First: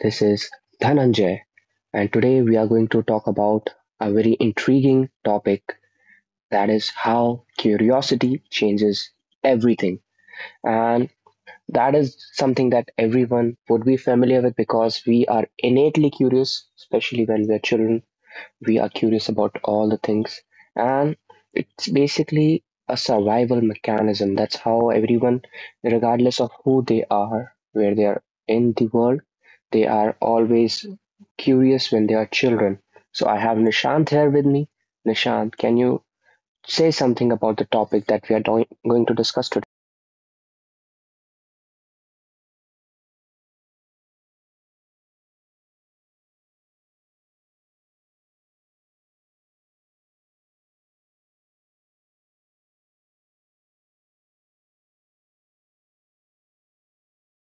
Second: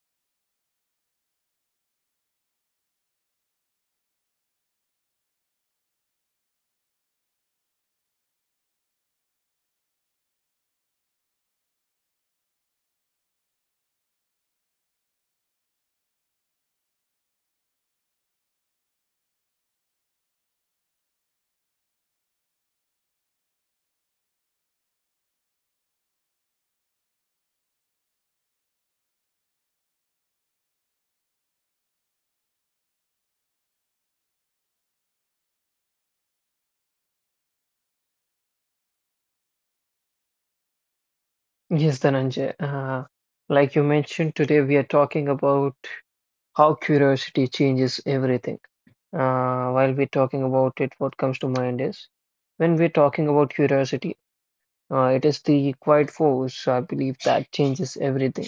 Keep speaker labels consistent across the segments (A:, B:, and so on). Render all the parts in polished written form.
A: This is Dhananjay, and today we are going to talk about a very intriguing topic, that is how curiosity changes everything. And that is something that everyone would be familiar with because we are innately curious, especially when we're children. We are curious about all the things, and it's basically a survival mechanism. That's how everyone, regardless of who they are, where they are in the world, they are always curious when they are children. So I have Nishant here with me. Nishant, can you say something about the topic that we are going to discuss today?
B: Yes, Dhananjay. Like you mentioned, today we are talking about how curiosity changes everything. While we're talking about it, what comes to mind is when we're talking about curiosity, it is the quiet force, I believe, that changes everything.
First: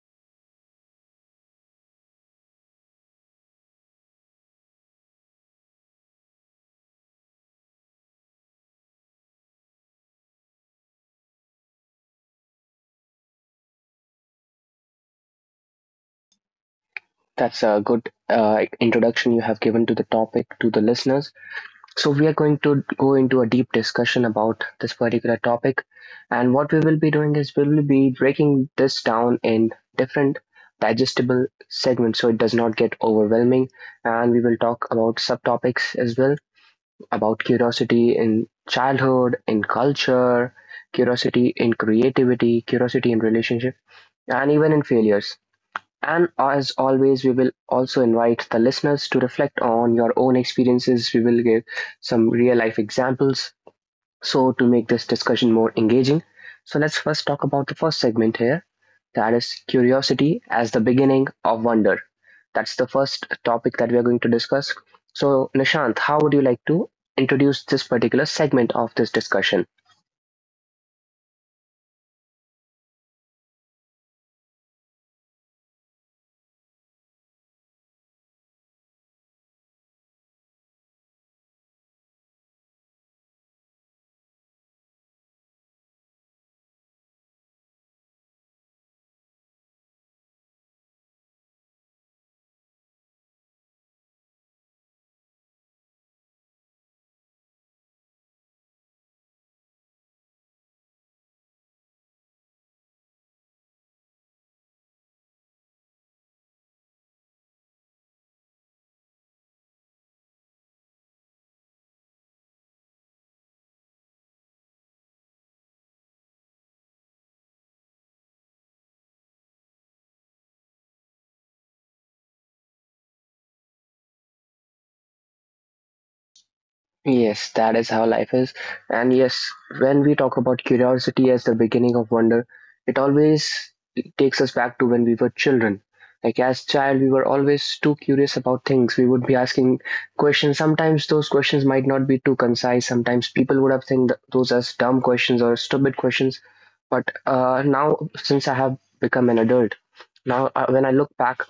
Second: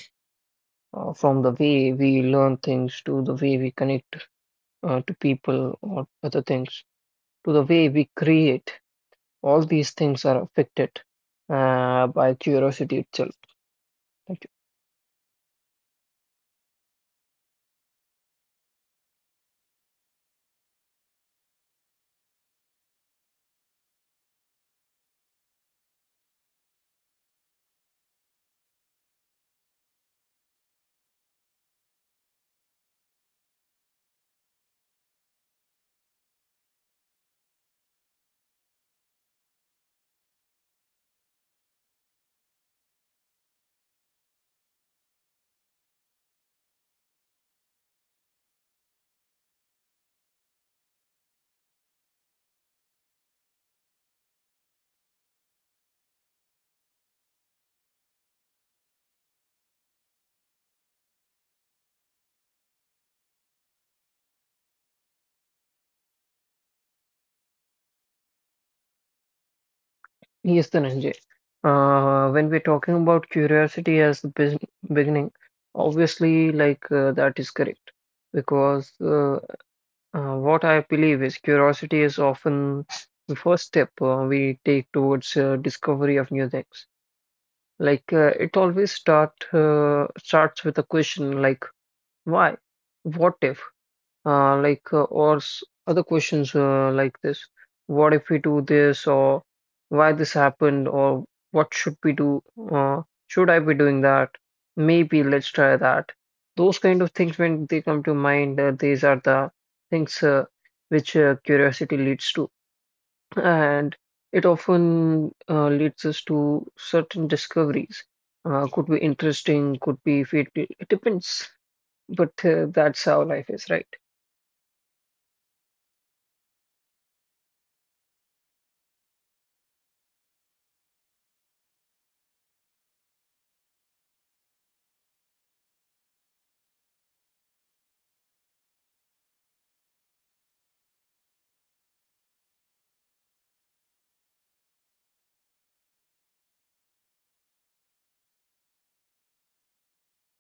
B: From the way we learn things to the way we connect to people or other things to the way we create, all these things are affected by curiosity itself. like
A: That's a good introduction you have given to the topic to the listeners. So, we are going to go into a deep discussion about this particular topic. And what we will be doing is we will be breaking this down in different digestible segments so it does not get overwhelming. And we will talk about subtopics as well, about curiosity in childhood, in culture, curiosity in creativity, curiosity in relationship, and even in failures. And as always, we will also invite the listeners to reflect on your own experiences. We will give some real life examples so to make this discussion more engaging. So let's first talk about the first segment here, that is curiosity as the beginning of wonder. That's the first topic that we are going to discuss. So, Nishant, how would you like to introduce this particular segment of this discussion?
B: Yes, Dhananjay. When we're talking about curiosity as the beginning, obviously, that is correct because what I believe is curiosity is often the first step we take towards discovery of new things. It always starts with a question like why, what if, or other questions like this: what if we do this, or why this happened, or what should we do, uh, should I be doing that, maybe let's try that. Those kind of things, when they come to mind, these are the things which curiosity leads to, and it often leads us to certain discoveries. Could be interesting, could be fatal, it depends, but that's how life is, right?
A: Yes, that is how life is. And yes, when we talk about curiosity as the beginning of wonder, it always takes us back to when we were children. Like as child, we were always too curious about things. We would be asking questions. Sometimes those questions might not be too concise. Sometimes people would have think those as dumb questions or stupid questions. But now, since I have become an adult, now when I look back,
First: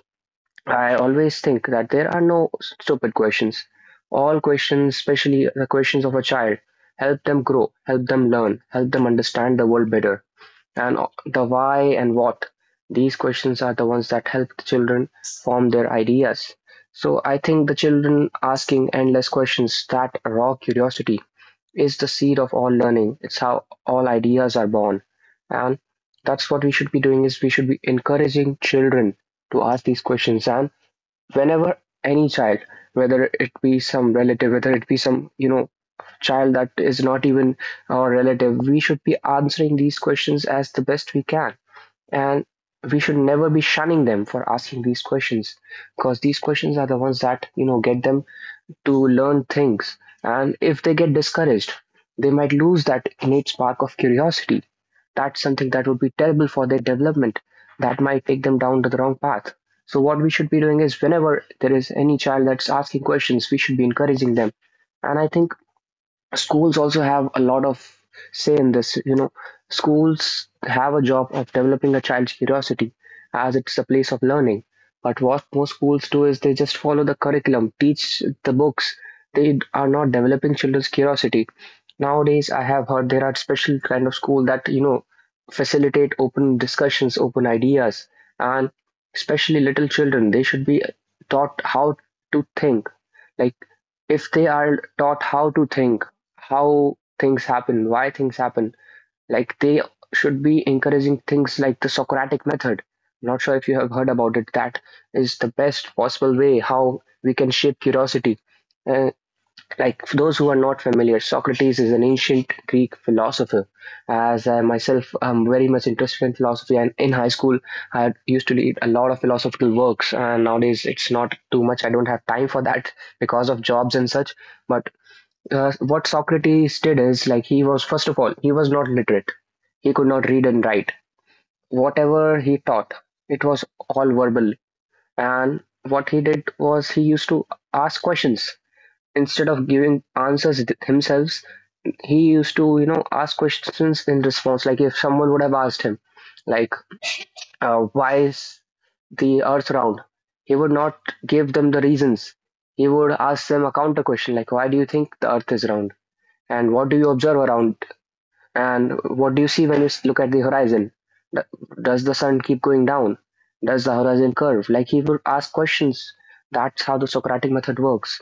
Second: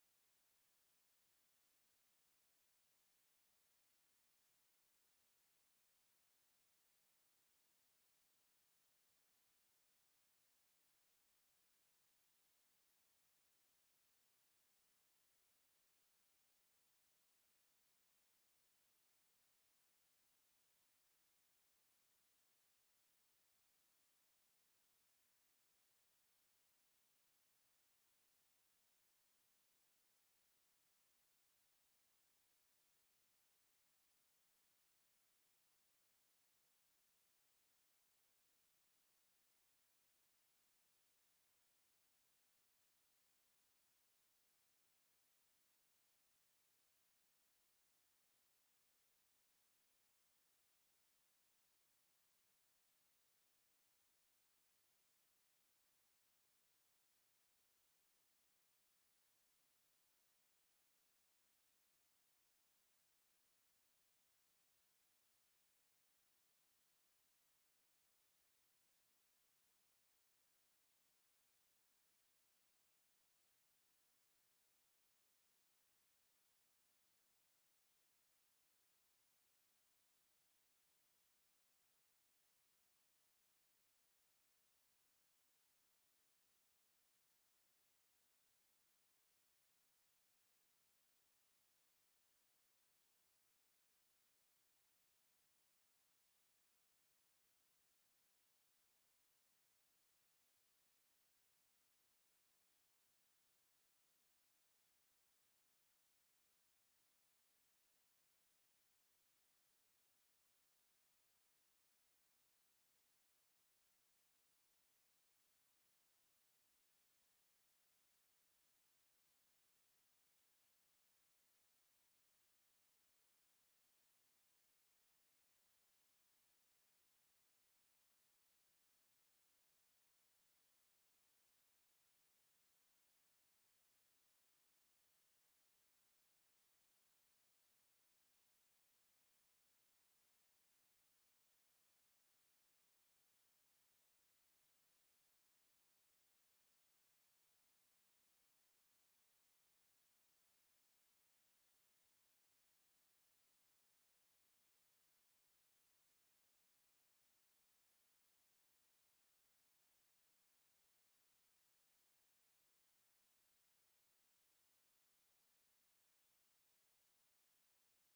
A: I always think that there are no stupid questions. All questions, especially the questions of a child, help them grow, help them learn, help them understand the world better. And the why and what, these questions are the ones that help the children form their ideas. So I think the children asking endless questions, that raw curiosity, is the seed of all learning. It's how all ideas are born. And that's what we should be doing is we should be encouraging children to ask these questions. And whenever any child, whether it be some relative, whether it be some, you know, child that is not even our relative, we should be answering these questions as the best we can, and we should never be shunning them for asking these questions, because these questions are the ones that, you know, get them to learn things, and if they get discouraged, they might lose that innate spark of curiosity. That's something that would be terrible for their development. That might take them down to the wrong path. So, what we should be doing is whenever there is any child that's asking questions, we should be encouraging them. And I think schools also have a lot of say in this. You know, schools have a job of developing a child's curiosity, as it's a place of learning, but what most schools do is they just follow the curriculum, teach the books. They are not developing children's curiosity. Nowadays, I have heard there are special kind of school that, you know, facilitate open discussions, open ideas. And especially little children, they should be taught how to think. Like, if they are taught how to think, how things happen, why things happen. Like, they should be encouraging things like the Socratic method. Not sure if you have heard about it. That is the best possible way how we can shape curiosity. Uh, like, for those who are not familiar, Socrates is an ancient Greek philosopher. As I myself am very much interested in philosophy, and in high school I used to read a lot of philosophical works, and nowadays it's not too much. I don't have time for that because of jobs and such. But what Socrates did is, like, he was, first of all, he was not literate. He could not read and write. Whatever he taught, it was all verbal. And what he did was he used to ask questions instead of giving answers himself. He used to, you know, ask questions in response. Like if someone would have asked him, like, why is the Earth round? He would not give them the reasons. He would ask them a counter question, like why do you think the Earth is round? And what do you observe around? And what do you see when you look at the horizon? D- Does the sun keep going down? Does the horizon curve? Like, he would ask questions. That's how the Socratic method works.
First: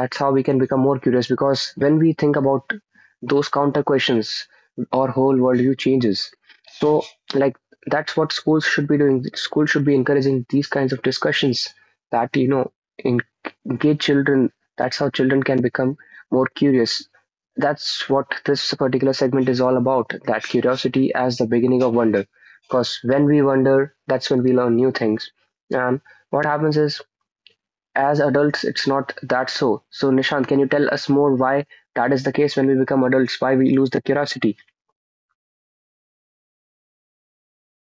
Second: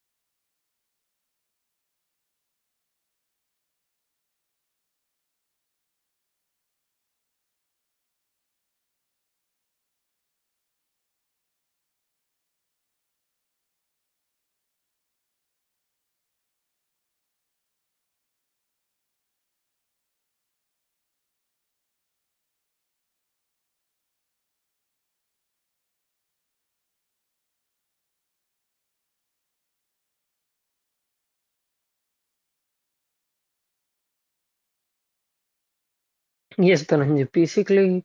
A: That's how we can become more curious, because when we think about those counter questions, our whole worldview changes. So, like, that's what schools should be doing. Schools should be encouraging these kinds of discussions that, you know, en- engage children. That's how children can become more curious. That's what this particular segment is all about, that curiosity as the beginning of wonder, because when we wonder, that's when we learn new things. And what happens is, as adults, it's not that. So, Nishant, can you tell us more why that is the case, when we become adults, why we lose the curiosity?
B: Yes, Dhananjay. Basically,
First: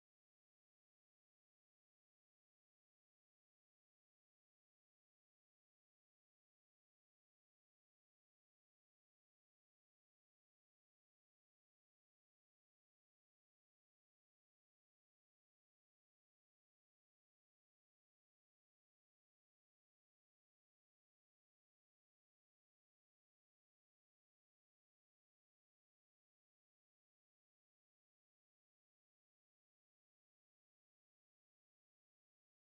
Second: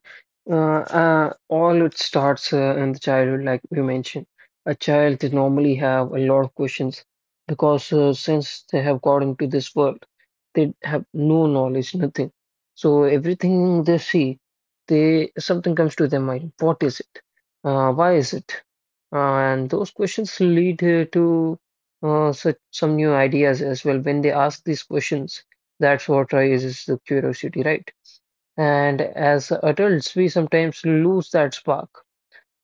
B: uh, uh, all it starts in the childhood, like you mentioned. A child, they normally have a lot of questions, because since they have got into this world, they have no knowledge, nothing. So everything they see, they something comes to their mind. What is it? Why is it? And those questions lead to such some new ideas as well. When they ask these questions, that's what raises the curiosity, right? And as adults, we sometimes lose that spark.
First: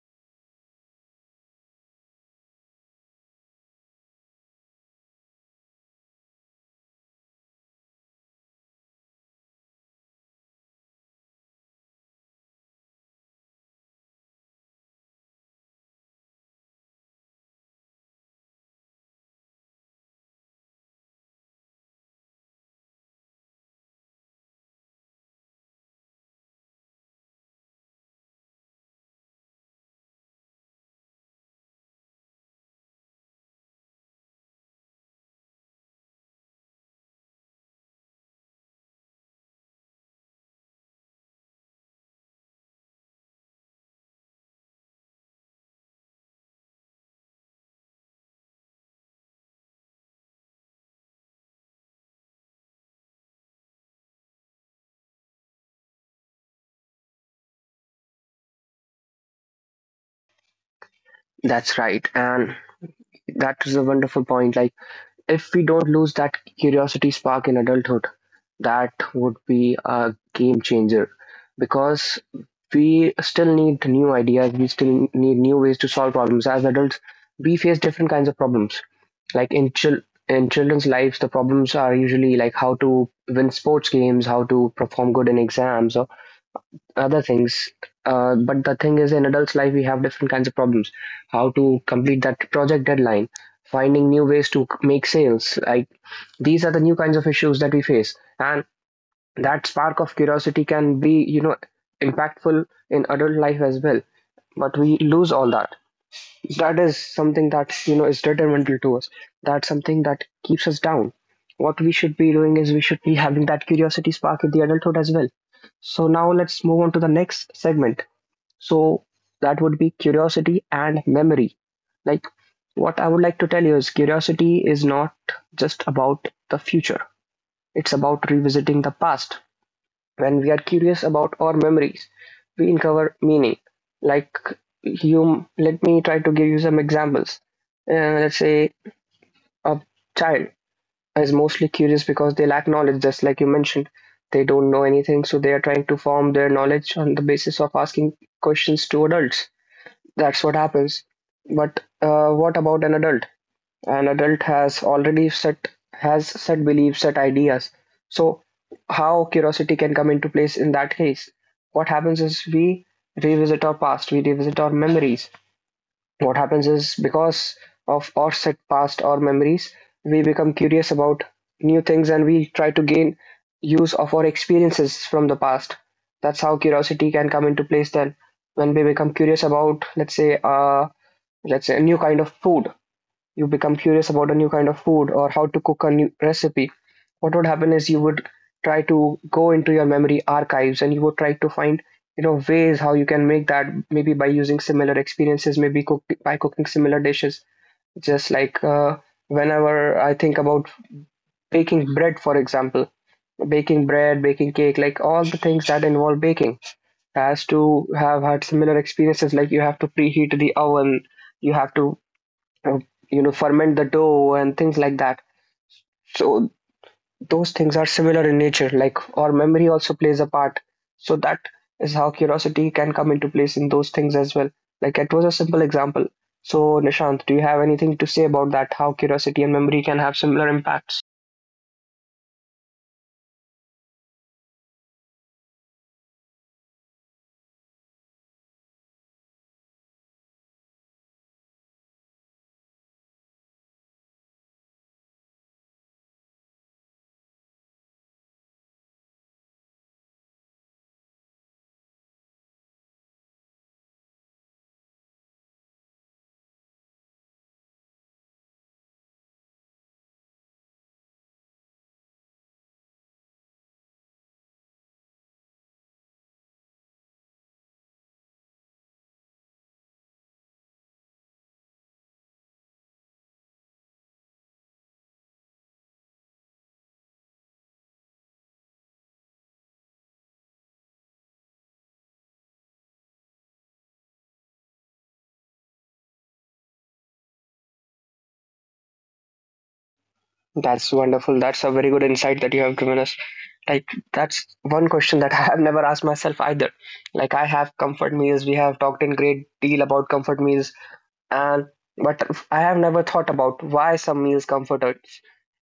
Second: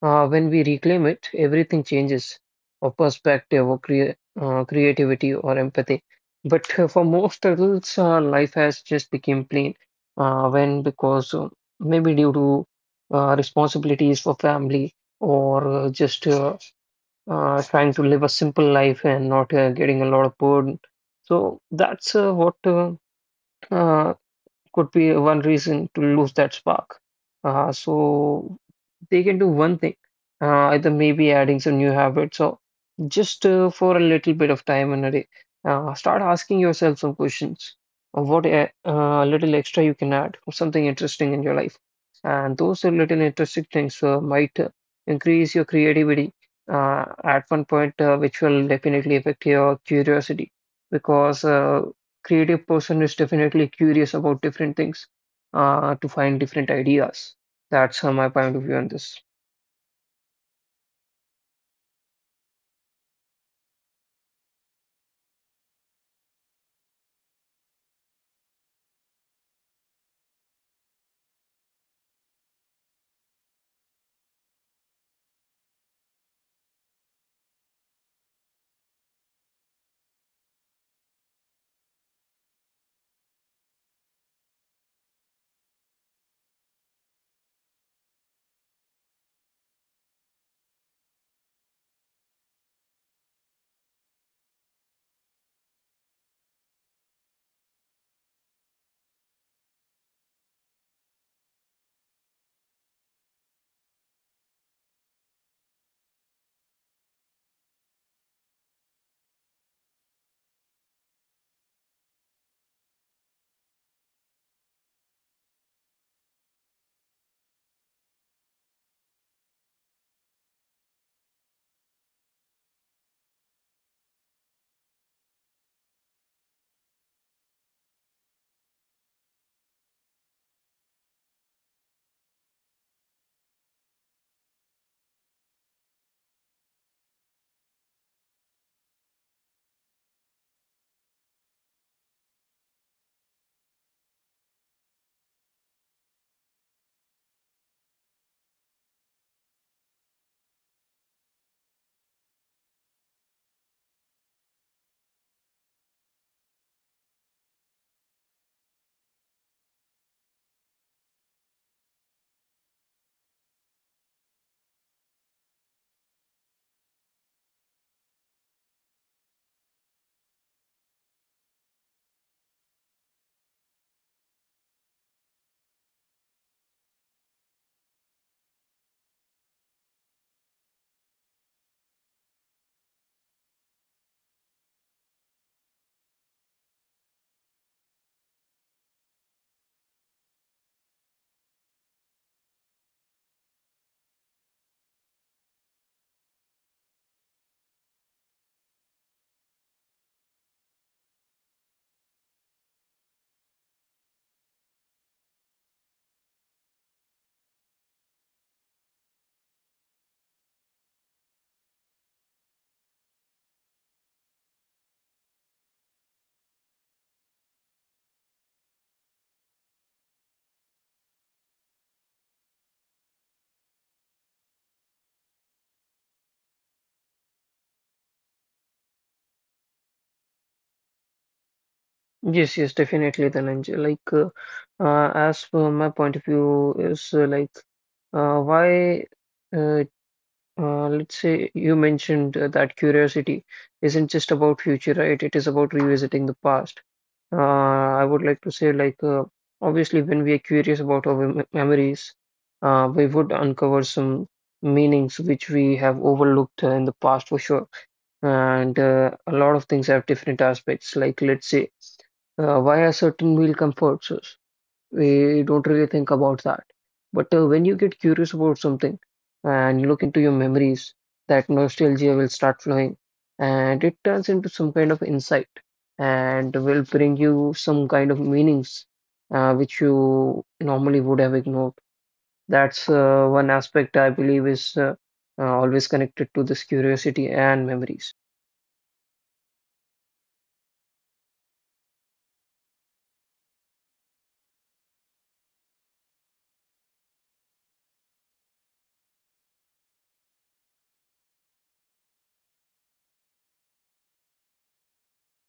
B: When we reclaim it, everything changes, or perspective, or creativity, or empathy. But for most adults, life has just become plain. When because maybe due to responsibilities for family, or just trying to live a simple life and not getting a lot of burden. So that's what uh, could be one reason to lose that spark. So they can do one thing, either maybe adding some new habits, or just for a little bit of time in a day, start asking yourself some questions of what a little extra you can add, something interesting in your life. And those little interesting things might increase your creativity at one point, which will definitely affect your curiosity, because creative person is definitely curious about different things to find different ideas. That's my point of view on this.
A: That's right, and that is a wonderful point. Like, if we don't lose that curiosity spark in adulthood, that would be a game changer, because we still need new ideas, we still need new ways to solve problems. As adults, we face different kinds of problems. Like in in children's lives, the problems are usually like how to win sports games, how to perform good in exams, or other things. But the thing is, in adults' life, we have different kinds of problems. How to complete that project deadline, finding new ways to make sales. Like, these are the new kinds of issues that we face, and that spark of curiosity can be, you know, impactful in adult life as well. But we lose all that. That is something that, you know, is detrimental to us. That's something that keeps us down. What we should be doing is we should be having that curiosity spark in the adulthood as well. So now let's move on to the next segment. So that would be curiosity and memory. Like, what I would like to tell you is curiosity is not just about the future. It's about revisiting the past. When we are curious about our memories, we uncover meaning. Like, you, let me try to give you some examples. Let's say a child is mostly curious because they lack knowledge, just like you mentioned. They don't know anything, so they are trying to form their knowledge on the basis of asking questions to adults. That's what happens. But what about an adult? An adult has already set has set beliefs, set ideas. So how curiosity can come into place in that case? What happens is we revisit our past, we revisit our memories. What happens is, because of our set past or memories, we become curious about new things, and we try to gain use of our experiences from the past. That's how curiosity can come into place then, when we become curious about, let's say, let's say a new kind of food. You become curious about a new kind of food or how to cook a new recipe. What would happen is you would try to go into your memory archives, and you would try to find, you know, ways how you can make that, maybe by using similar experiences, maybe by cooking similar dishes. Just like, whenever I think about baking bread, for example, baking cake, like all the things that involve baking has to have had similar experiences. Like, you have to preheat the oven, you have to, uh, you know, ferment the dough and things like that. So those things are similar in nature, like our memory also plays a part. So that is how curiosity can come into place in those things as well. Like, it was a simple example. So, Nishant, do you have anything to say about that, how curiosity and memory can have similar impacts?
B: Yes, yes, definitely, Dhananjay. As per my point of view is uh, why, uh, let's say you mentioned that curiosity isn't just about future, right? It is about revisiting the past. I would like to say, obviously, when we are curious about our memories, we would uncover some meanings which we have overlooked in the past for sure. And a lot of things have different aspects, like, let's say, why are certain meal comforts us, we don't really think about that. But when you get curious about something and you look into your memories, that nostalgia will start flowing, and it turns into some kind of insight, and will bring you some kind of meanings which you normally would have ignored. That's one aspect I believe is always connected to this curiosity and memories.
A: That's wonderful. That's a very good insight that you have given us. Like, that's one question that I have never asked myself either. Like, I have comfort meals, we have talked in great deal about comfort meals, and but I have never thought about why some meals comfort us.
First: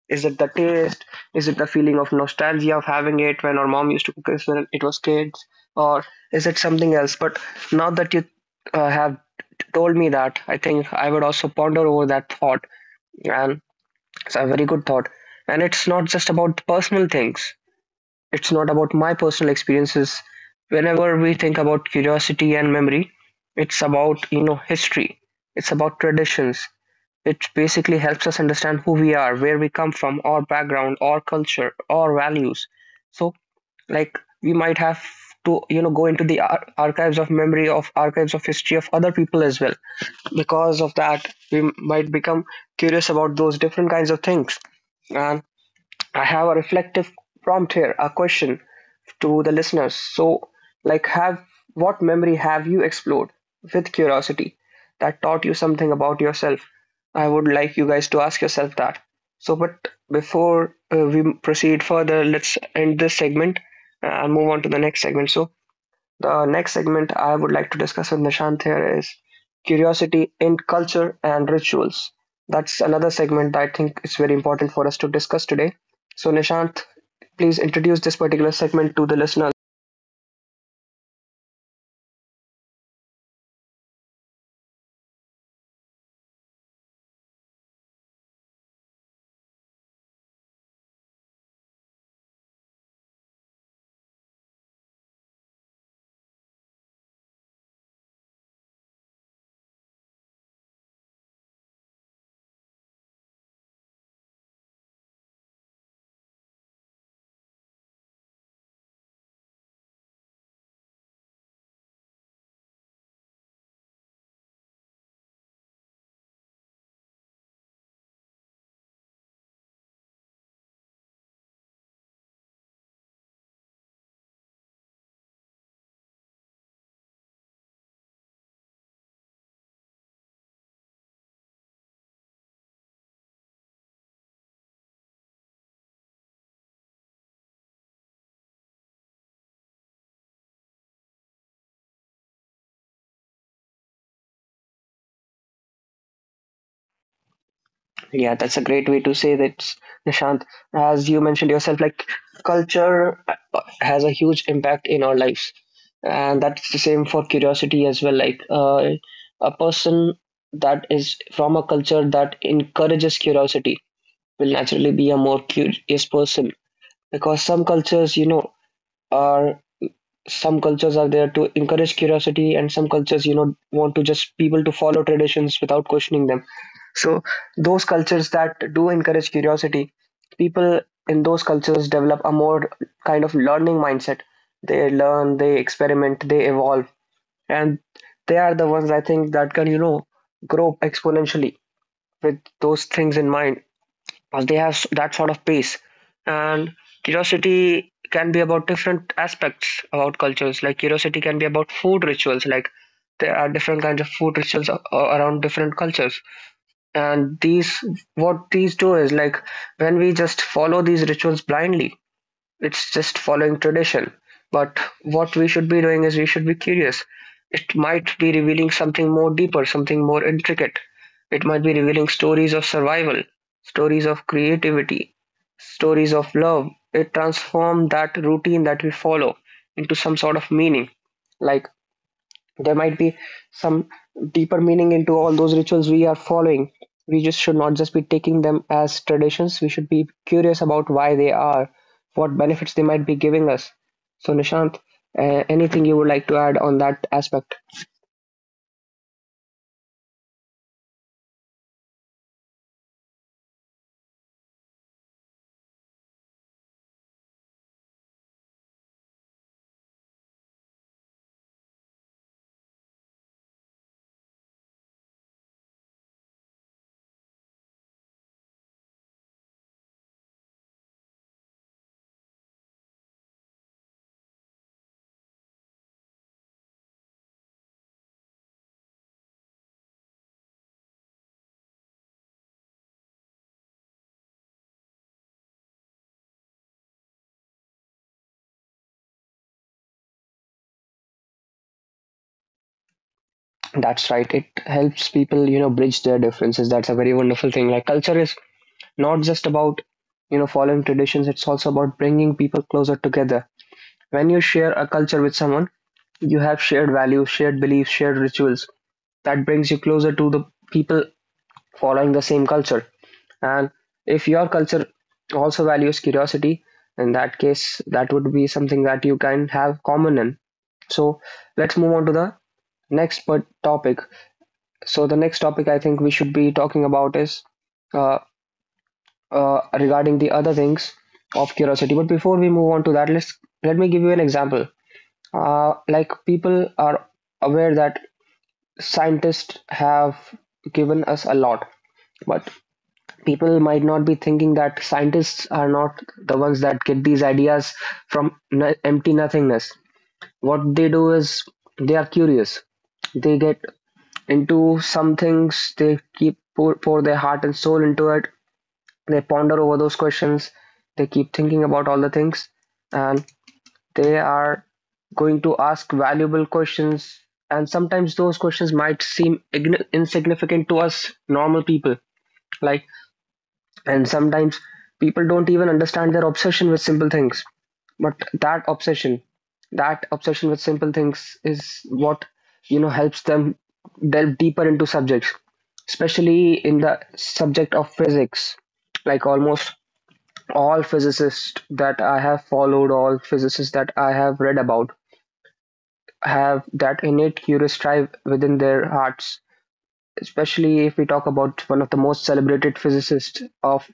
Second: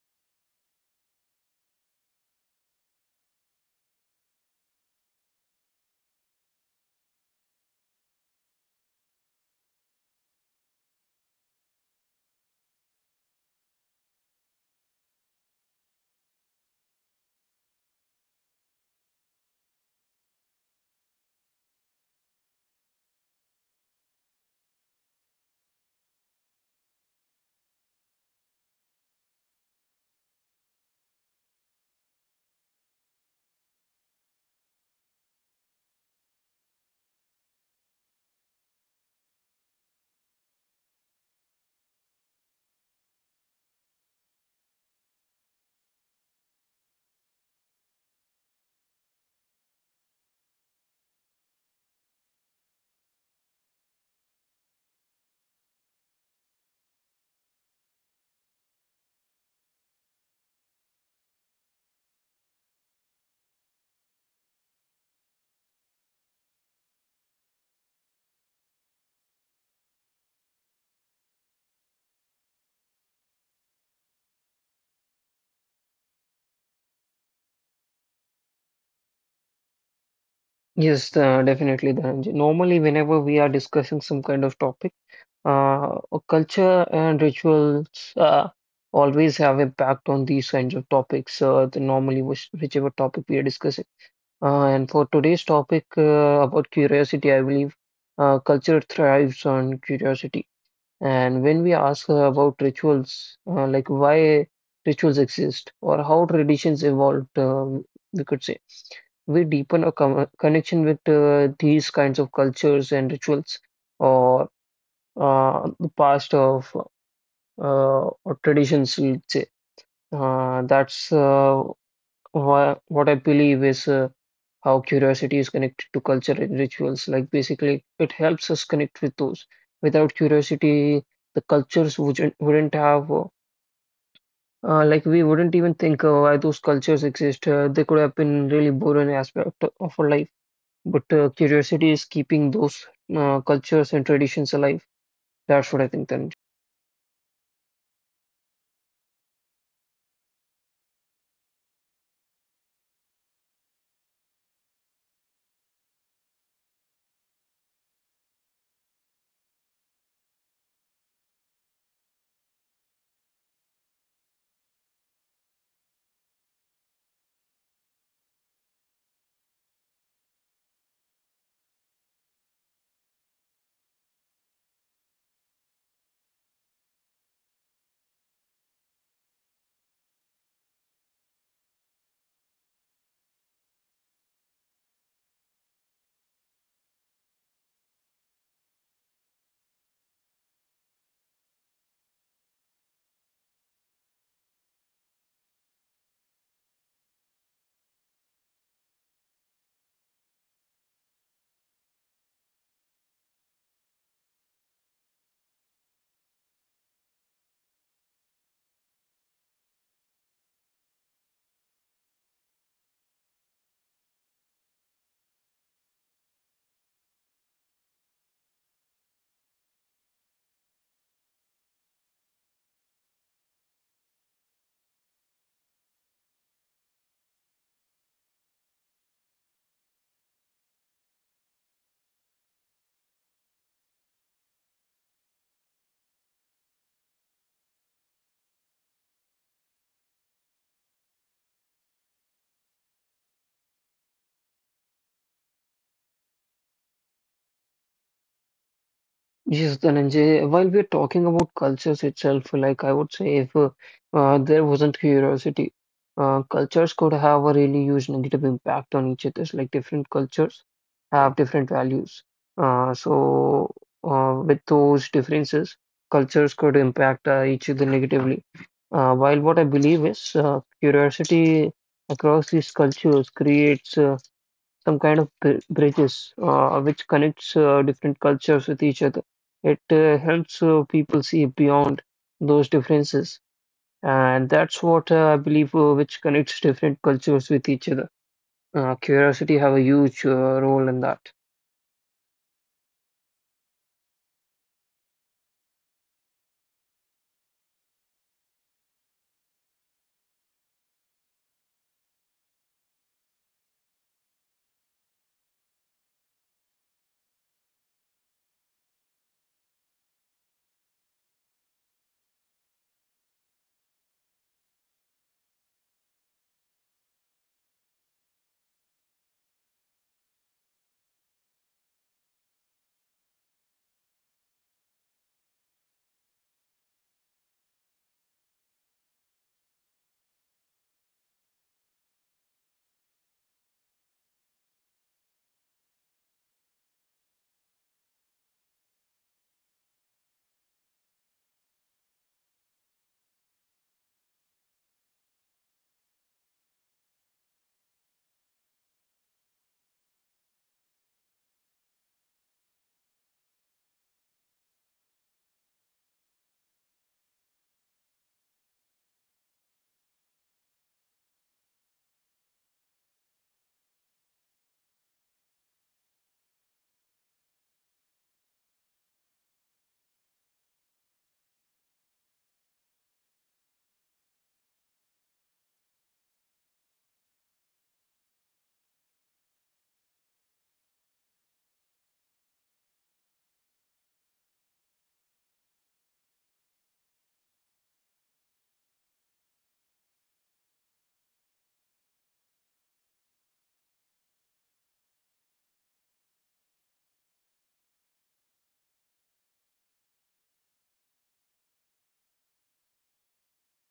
A: Is it the taste? Is it the feeling of nostalgia of having it when our mom used to cook us when it was kids? Or is it something else? But now that you have told me that, I think I would also ponder over that thought. And it's a very good thought. And it's not just about personal things, it's not about my personal experiences. Whenever we think about curiosity and memory, it's about, history, it's about traditions, it basically helps us understand who we are, where we come from, our background, our culture, our values. So, like, we might have to, go into the archives of memory, of archives of history of other people as well. Because of that, we might become curious about those different kinds of things. And I have a reflective prompt here, a question to the listeners. So, like, have what memory have you explored with curiosity that taught you something about yourself? I would like you guys to ask yourself that. So, but before we proceed further, let's end this segment and move on to the next segment. So, the next segment I would like to discuss with Nishant here is curiosity in culture and rituals. That's another segment that I think is very important for us to discuss today. So, Nishant, please introduce this particular segment to the listeners.
B: Yes, definitely, Dhananjay. Normally, whenever we are discussing some kind of topic, Uh, culture and rituals always have impact on these kinds of topics, whichever topic we are discussing. And for today's topic about curiosity, I believe culture thrives on curiosity. And when we ask about rituals, like why rituals exist or how traditions evolved, we could say, we deepen a connection with these kinds of cultures and rituals. Or the past of or traditions, let's say. That's what I believe is how curiosity is connected to culture and rituals. Like basically, it helps us connect with those. Without curiosity, the cultures wouldn't have like, we wouldn't even think why those cultures exist. They could have been really boring aspect of our life. But curiosity is keeping those cultures and traditions alive. That's what I think, Tanuj.
A: Yeah, that's a great way to say that, Nishant. As you mentioned yourself, like culture has a huge impact in our lives, and that's the same for curiosity as well. Like a person that is from a culture that encourages curiosity will naturally be a more curious person, because some cultures, are, some cultures are there to encourage curiosity, and some cultures want to just people to follow traditions without questioning them. So those cultures that do encourage curiosity, people in those cultures develop a more kind of learning mindset. They learn, they experiment, they evolve, and they are the ones, I think, that can, grow exponentially with those things in mind, as they have that sort of pace. And curiosity can be about different aspects about cultures. Like curiosity can be about food rituals. Like there are different kinds of food rituals around different cultures. And these, what these do is, like, when we just follow these rituals blindly, it's just following tradition. But what we should be doing is we should be curious. It might be revealing something more deeper, something more intricate. It might be revealing stories of survival, stories of creativity, stories of love. It transforms that routine that we follow into some sort of meaning. Like there might be some deeper meaning into all those rituals we are following. We just should not just be taking them as traditions. We should be curious about why they are, what benefits they might be giving us. So, Nishant, anything you would like to add on that aspect?
B: Yes, Dhananjay, while we're talking about cultures itself, like I would say if there wasn't curiosity, cultures could have a really huge negative impact on each other. Like different cultures have different values. So with those differences, cultures could impact each other negatively. While what I believe is curiosity across these cultures creates some kind of bridges which connects different cultures with each other. It helps people see beyond those differences, and that's what I believe which connects different cultures with each other. Curiosity have a huge role in that.
A: That's right. It helps people, bridge their differences. That's a very wonderful thing. Like culture is not just about, following traditions. It's also about bringing people closer together. When you share a culture with someone, you have shared values, shared beliefs, shared rituals. That brings you closer to the people following the same culture. And if your culture also values curiosity, in that case, that would be something that you can have common in. So let's move on to the next part topic. So the next topic I think we should be talking about is uh, regarding the other things of curiosity. But before we move on to that, let me give you an example. Like, people are aware that scientists have given us a lot, but people might not be thinking that scientists are not the ones that get these ideas from empty nothingness. What they do is they are curious. They get into some things, they keep pour their heart and soul into it. They ponder over those questions. They keep thinking about all the things, and they are going to ask valuable questions. And sometimes those questions might seem insignificant to us normal people. Like, and sometimes people don't even understand their obsession with simple things. But that obsession, that obsession with simple things is what, helps them delve deeper into subjects, especially in the subject of physics. Like, almost all physicists that I have followed, all physicists that I have read about, have that innate curious drive within their hearts. Especially if we talk about one of the most celebrated physicists of,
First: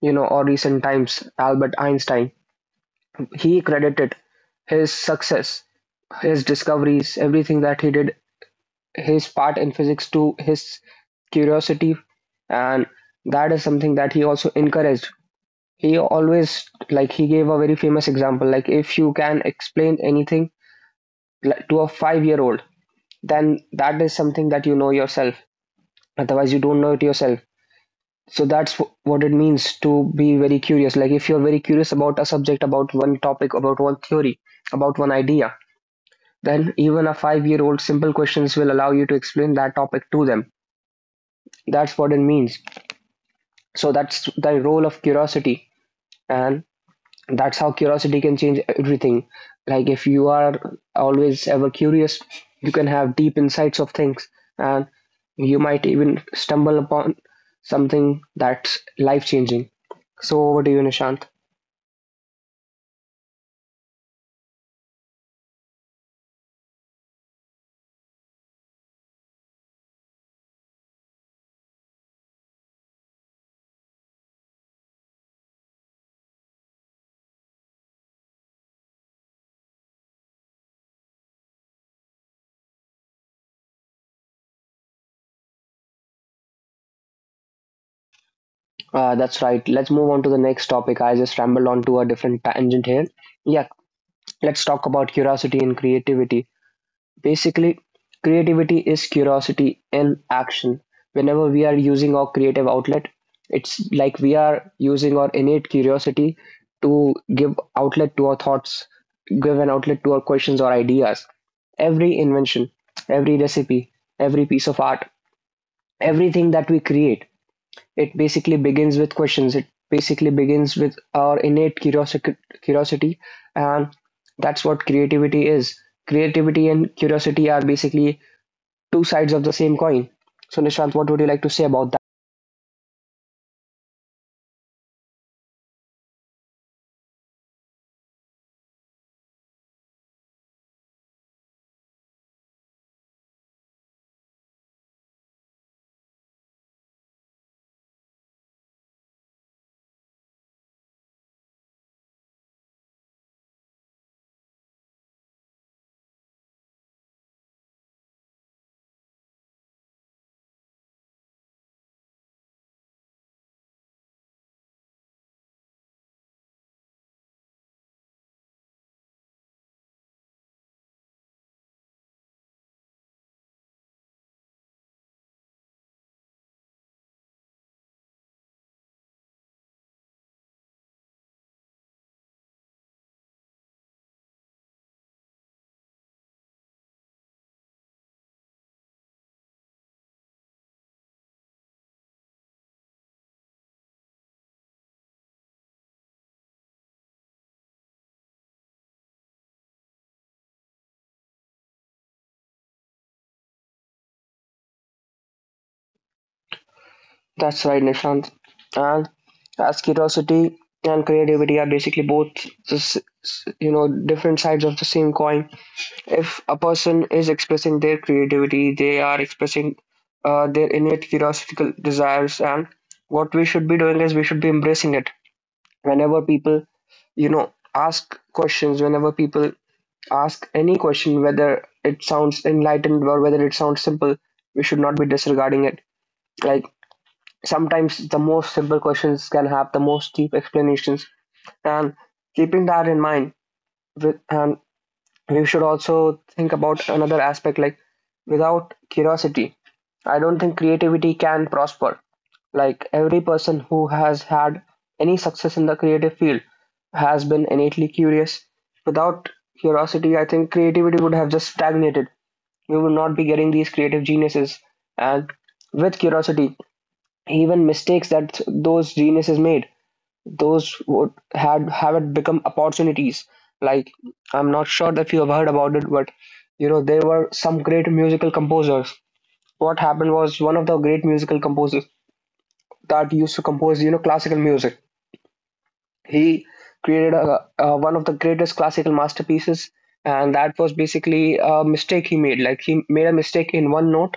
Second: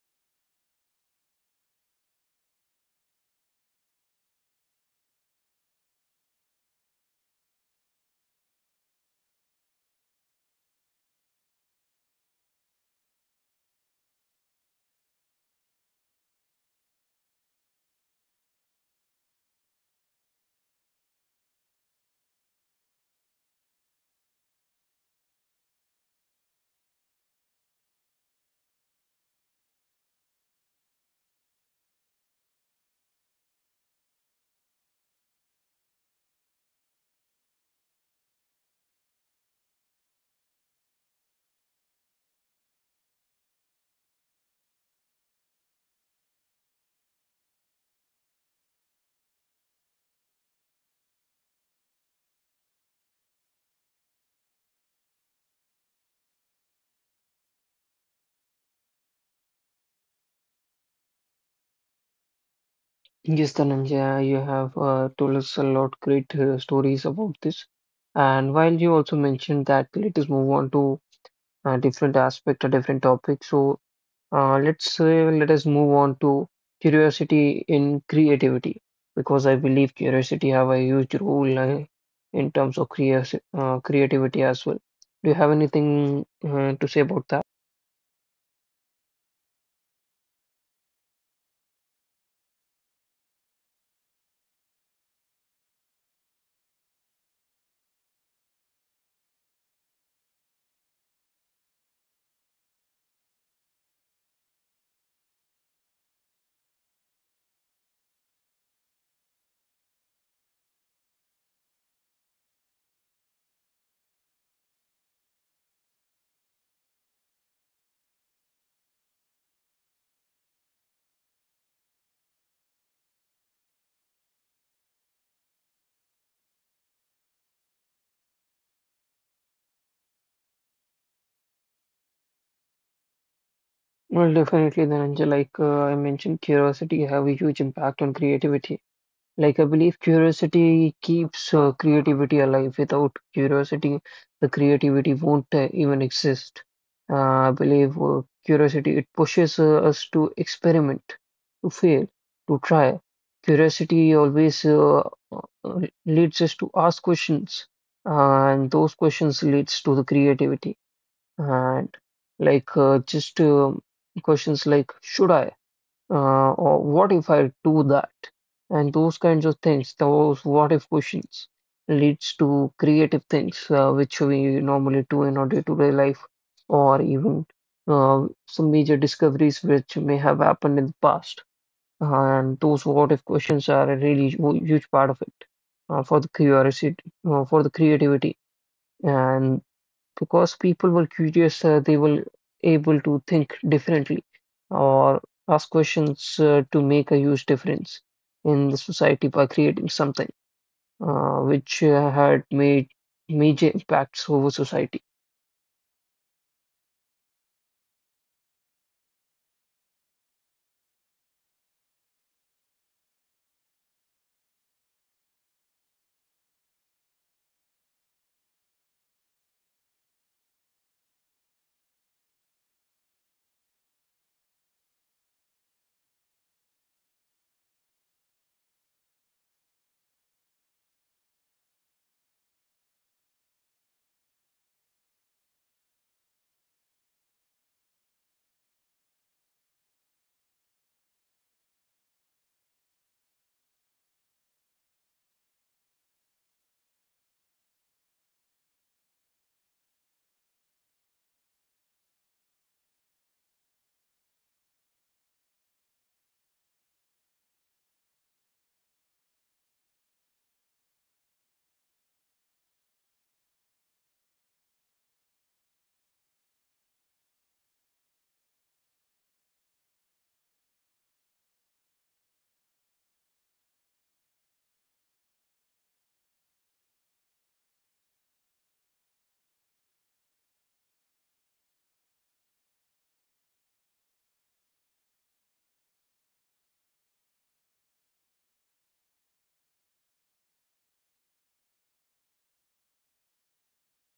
A: or recent times, Albert Einstein. He credited his success, his discoveries, everything that he did, his part in physics, to his curiosity, and that is something that he also encouraged. He always, he gave a very famous example, like, if you can explain anything, like, to a 5-year old, then that is something that you know yourself. Otherwise, you don't know it yourself. So that's what it means to be very curious. Like, if you're very curious about a subject, about one topic, about one theory, about one idea, then even a 5-year-old simple questions will allow you to explain that topic to them. That's what it means. So that's the role of curiosity, and that's how curiosity can change everything. Like, if you are always ever curious, you can have deep insights of things, and you might even stumble upon something that's life changing. So over to you, Nishant.
B: Yes, Dhananjay, you have told us a lot great stories about this. And while you also mentioned that, let us move on to a different aspect, a different topic. So let us move on to curiosity in creativity, because I believe curiosity have a huge role in terms of creativity as well. Do you have anything to say about that?
A: That's right, let's move on to the next topic. I just rambled on to a different tangent here. Yeah, let's talk about curiosity and creativity. Basically, creativity is curiosity in action. Whenever we are using our creative outlet, it's like we are using our innate curiosity to give outlet to our thoughts, give an outlet to our questions or ideas. Every invention, every recipe, every piece of art, everything that we create, it basically begins with questions. It basically begins with our innate curiosity, and that's what creativity is. Creativity and curiosity are basically two sides of the same coin. So, Nishant, what would you like to say about that?
B: Well, definitely, then Angel, like I mentioned, curiosity have a huge impact on creativity. Like, I believe curiosity keeps creativity alive. Without curiosity, the creativity won't even exist. I believe curiosity, it pushes us to experiment, to fail, to try. Curiosity always uh, leads us to ask questions, and those questions leads to the creativity. And like just questions like, should I? Or what if I do that? And those kinds of things, those what if questions leads to creative things which we normally do in our day-to-day life, or even some major discoveries which may have happened in the past. And those what if questions are a really huge part of it for the curiosity, for the creativity. And because people were curious, they were able to think differently, or ask questions to make a huge difference in the society by creating something which had made major impacts over society.
A: That's right, Nishant. And as curiosity and creativity are basically both, s- different sides of the same coin. If a person is expressing their creativity, they are expressing their innate curiosity, desires, and what we should be doing is we should be embracing it. Whenever people, ask questions, whenever people ask any question, whether it sounds enlightened or whether it sounds simple, we should not be disregarding it. Like, sometimes the most simple questions can have the most deep explanations, and keeping that in mind with and you should also think about another aspect. Like, without curiosity, I don't think creativity can prosper. Like, every person who has had any success in the creative field has been innately curious. Without curiosity, I think creativity would have just stagnated. We would not be getting these creative geniuses, and with curiosity, even mistakes that those geniuses made, those would had haven't become opportunities. Like, I'm not sure if you have heard about it, but there were some great musical composers. What happened was one of the great musical composers that used to compose classical music. He created one of the greatest classical masterpieces, and that was basically a mistake he made. Like, he made a mistake in one note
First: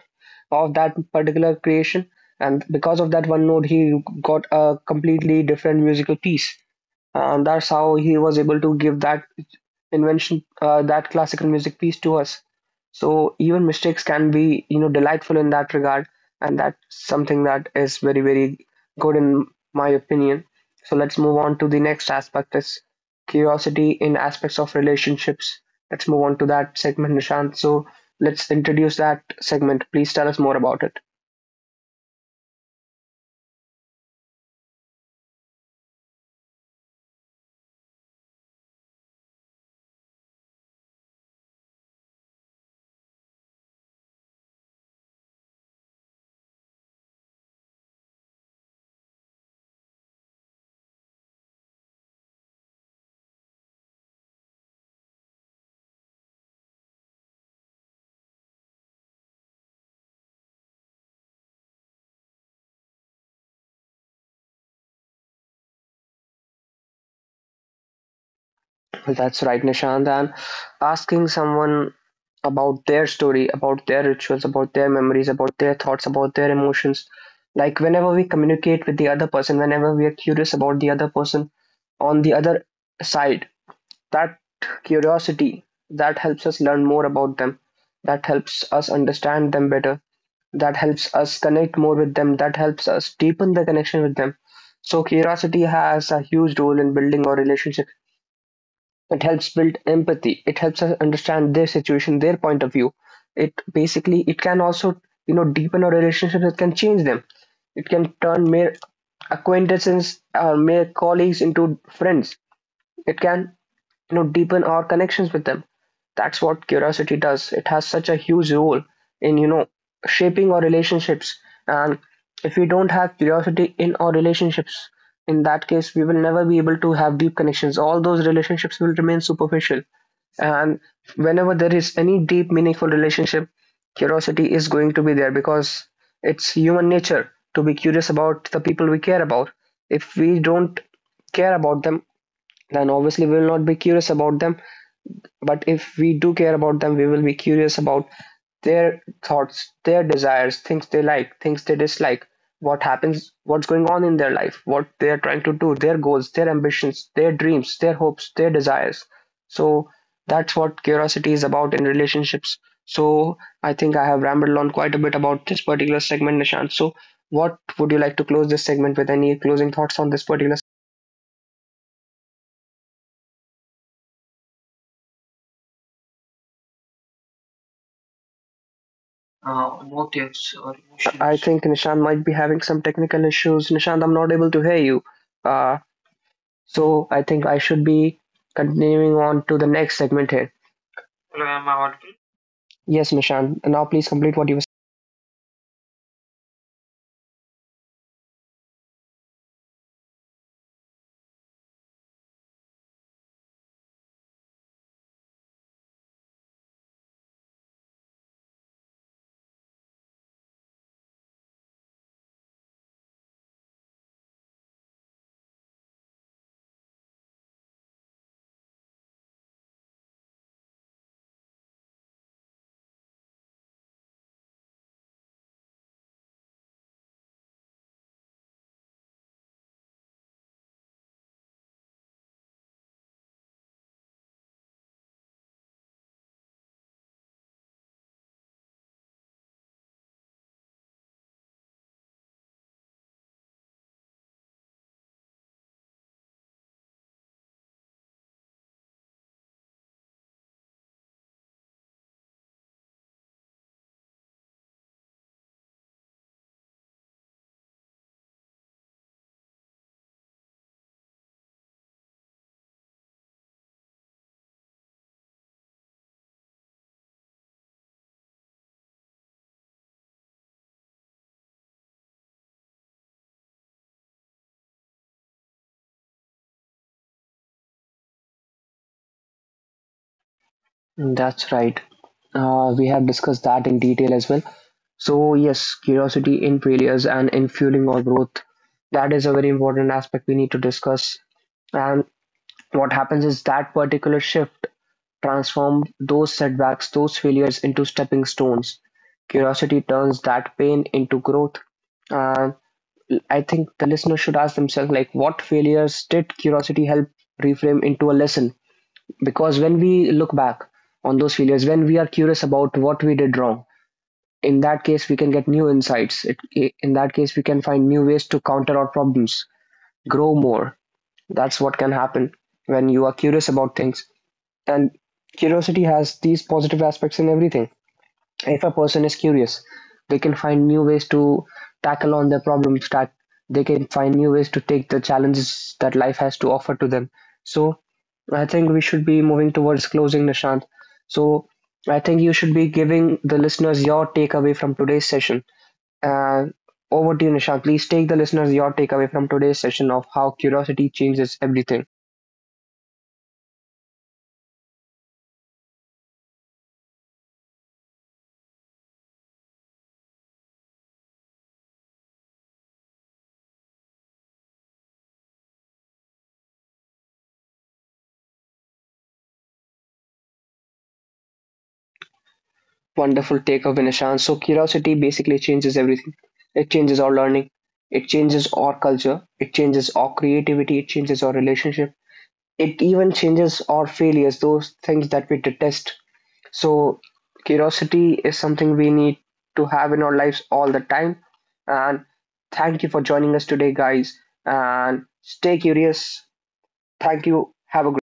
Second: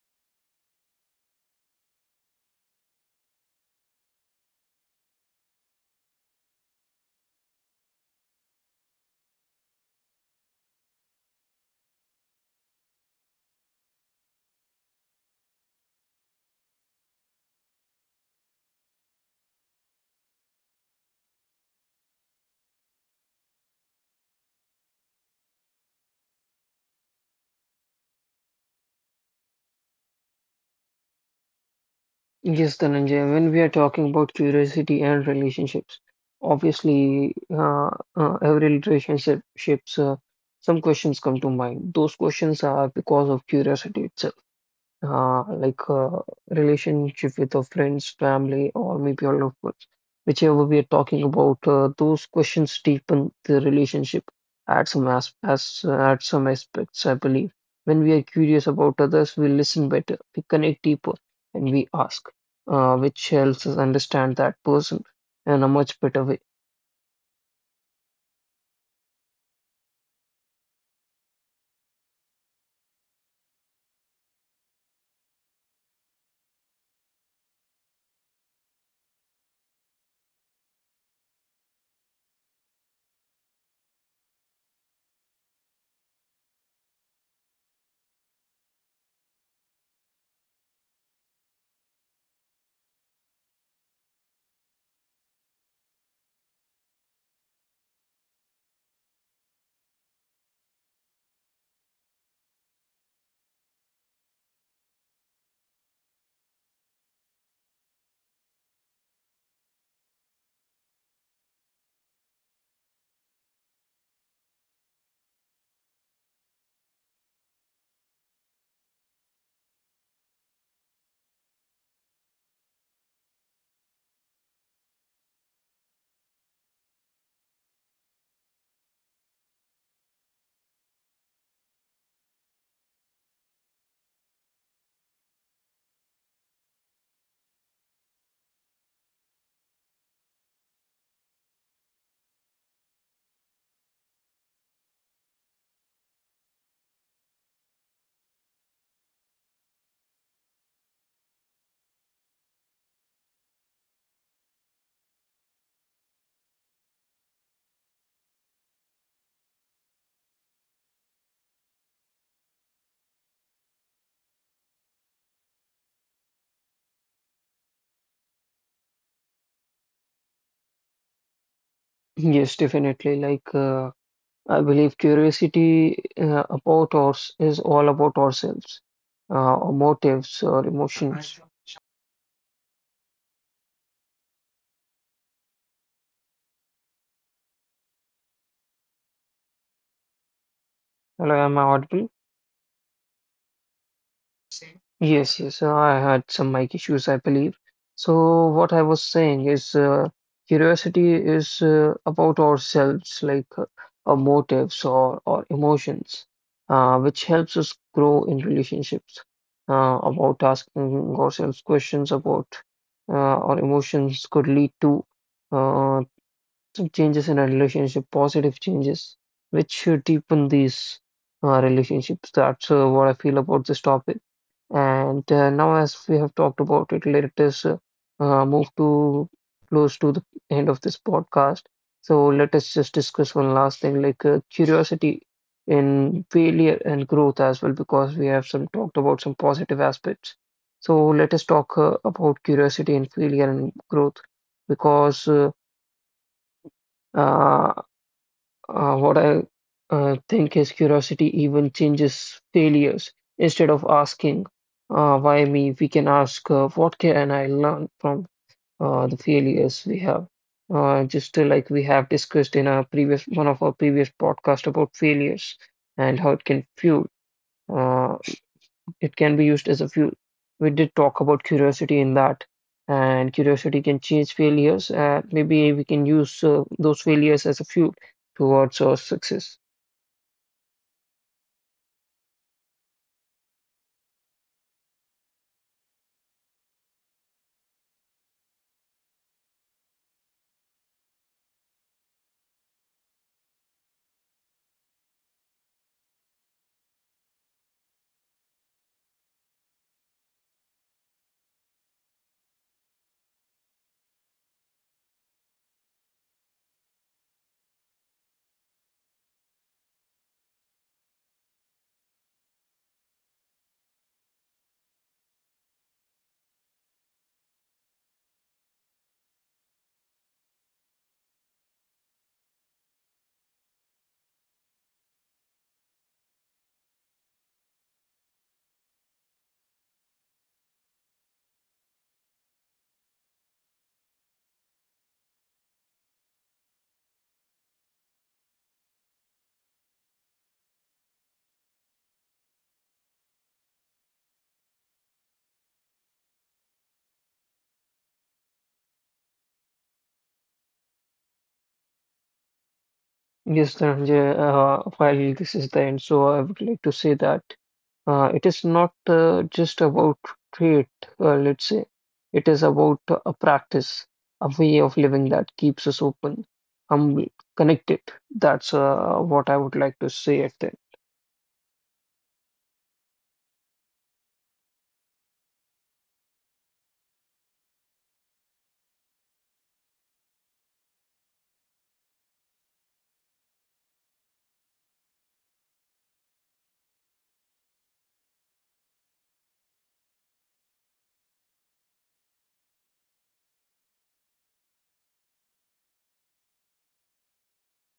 A: of that particular creation, and because of that one note, he got a completely different musical piece. That's how he was able to give that invention, that classical music piece to us. So even mistakes can be, delightful in that regard, and that's something that is very, very good in my opinion. So let's move on to the next aspect, is curiosity in aspects of relationships. Let's move on to that segment, Nishant. So let's introduce that segment. Please tell us more about it.
B: Yes, Dhananjay, when we are talking about curiosity and relationships, obviously, every relationships, some questions come to mind. Those questions are because of curiosity itself, like a relationship with our friends, family, or maybe our loved ones. Whichever we are talking about, those questions deepen the relationship at some as at some aspects, I believe. When we are curious about others, we listen better, we connect deeper, and we ask, which helps us understand that person in a much better way.
A: That's right, Nishant. And asking someone about their story, about their rituals, about their memories, about their thoughts, about their emotions. Like, whenever we communicate with the other person, whenever we are curious about the other person on the other side, that curiosity, that helps us learn more about them, that helps us understand them better, that helps us connect more with them, that helps us deepen the connection with them. So curiosity has a huge role in building our relationship. It helps build empathy. It helps us understand their situation, their point of view. It basically, it can also deepen our relationships. It can change them. It can turn mere acquaintances or mere colleagues into friends. It can, deepen our connections with them. That's what curiosity does. It has such a huge role in, shaping our relationships. And if we don't have curiosity in our relationships, in that case, we will never be able to have deep connections. All those relationships will remain superficial. And whenever there is any deep meaningful relationship, curiosity is going to be there, because it's human nature to be curious about the people we care about. If we don't care about them, then obviously we will not be curious about them. But if we do care about them, we will be curious about their thoughts, their desires, things they like, things they dislike, what happens, what's going on in their life, what they are trying to do, their goals, their ambitions, their dreams, their hopes, their desires. So that's what curiosity is about in relationships. So I think I have rambled on quite a bit about this particular segment, Nishant. So what would you like to close this segment with? Any closing thoughts on this particular?
B: Yes, definitely. I believe curiosity about us is all about ourselves, our motives, or
A: I
B: emotions.
A: think Nishant might be having some technical issues. Nishant, I'm not able to hear you. Uh, so I think I should be continuing on to the next segment here.
B: Hello, am I audible?
A: Yes, Nishant. Now please complete what you were
B: Yes, I had some mic issues, I believe. So, what I was saying is, curiosity is about ourselves, like our motives or emotions, which helps us grow in relationships, about asking ourselves questions about uh, our emotions could lead to Uh, some changes in our relationship, positive changes, which should deepen these relationships. That's what I feel about this topic. And now, as we have talked about it, let us move to close to the end of this podcast. So let us just discuss one last thing, like curiosity in failure and growth as well, because we have some talked about some positive aspects. So let us talk about curiosity and failure and growth, because uh, what I think is curiosity even changes failures. Instead of asking, why me, we can ask, what can I learn from the failures we have? Just like we have discussed in our previous one of our previous podcast about failures and how it can fuel. Uh, it can be used as a fuel. We did talk about curiosity in that, and curiosity can change failures. Maybe we can use those failures as a fuel towards our success.
A: saying. That's right. We have discussed that in detail as well. So yes, curiosity in failures and in fueling our growth. That is a very important aspect we need to discuss. And what happens is that particular shift transformed those setbacks, those failures into stepping stones. Curiosity turns that pain into growth. And I think the listener should ask themselves, like, what failures did curiosity help reframe into a lesson? Because when we look back on those failures, when we are curious about what we did wrong, in that case, we can get new insights. It, in that case, we can find new ways to counter our problems, grow more. That's what can happen when you are curious about things. And curiosity has these positive aspects in everything. If a person is curious, they can find new ways to tackle on their problems, that they can find new ways to take the challenges that life has to offer to them. So I think we should be moving towards closing, Nishant. So I think you should be giving the listeners your takeaway from today's session. Uh, Over to you, Nishant. Please take the listeners your takeaway from today's session of how curiosity changes everything.
B: Yes, Dhananjay, while this is the end, so I would like to say that it is not just about trade, let's say. It is about a practice, a way of living that keeps us open, humble, connected. That's what I would like to say at the
A: Wonderful take of Vinashan. So curiosity basically changes everything. It changes our learning, it changes our culture, it changes our creativity, it changes our relationship, it even changes our failures, those things that we detest. So curiosity is something we need to have in our lives all the time. And thank you for joining us today, guys. And stay curious. Thank you. Have a great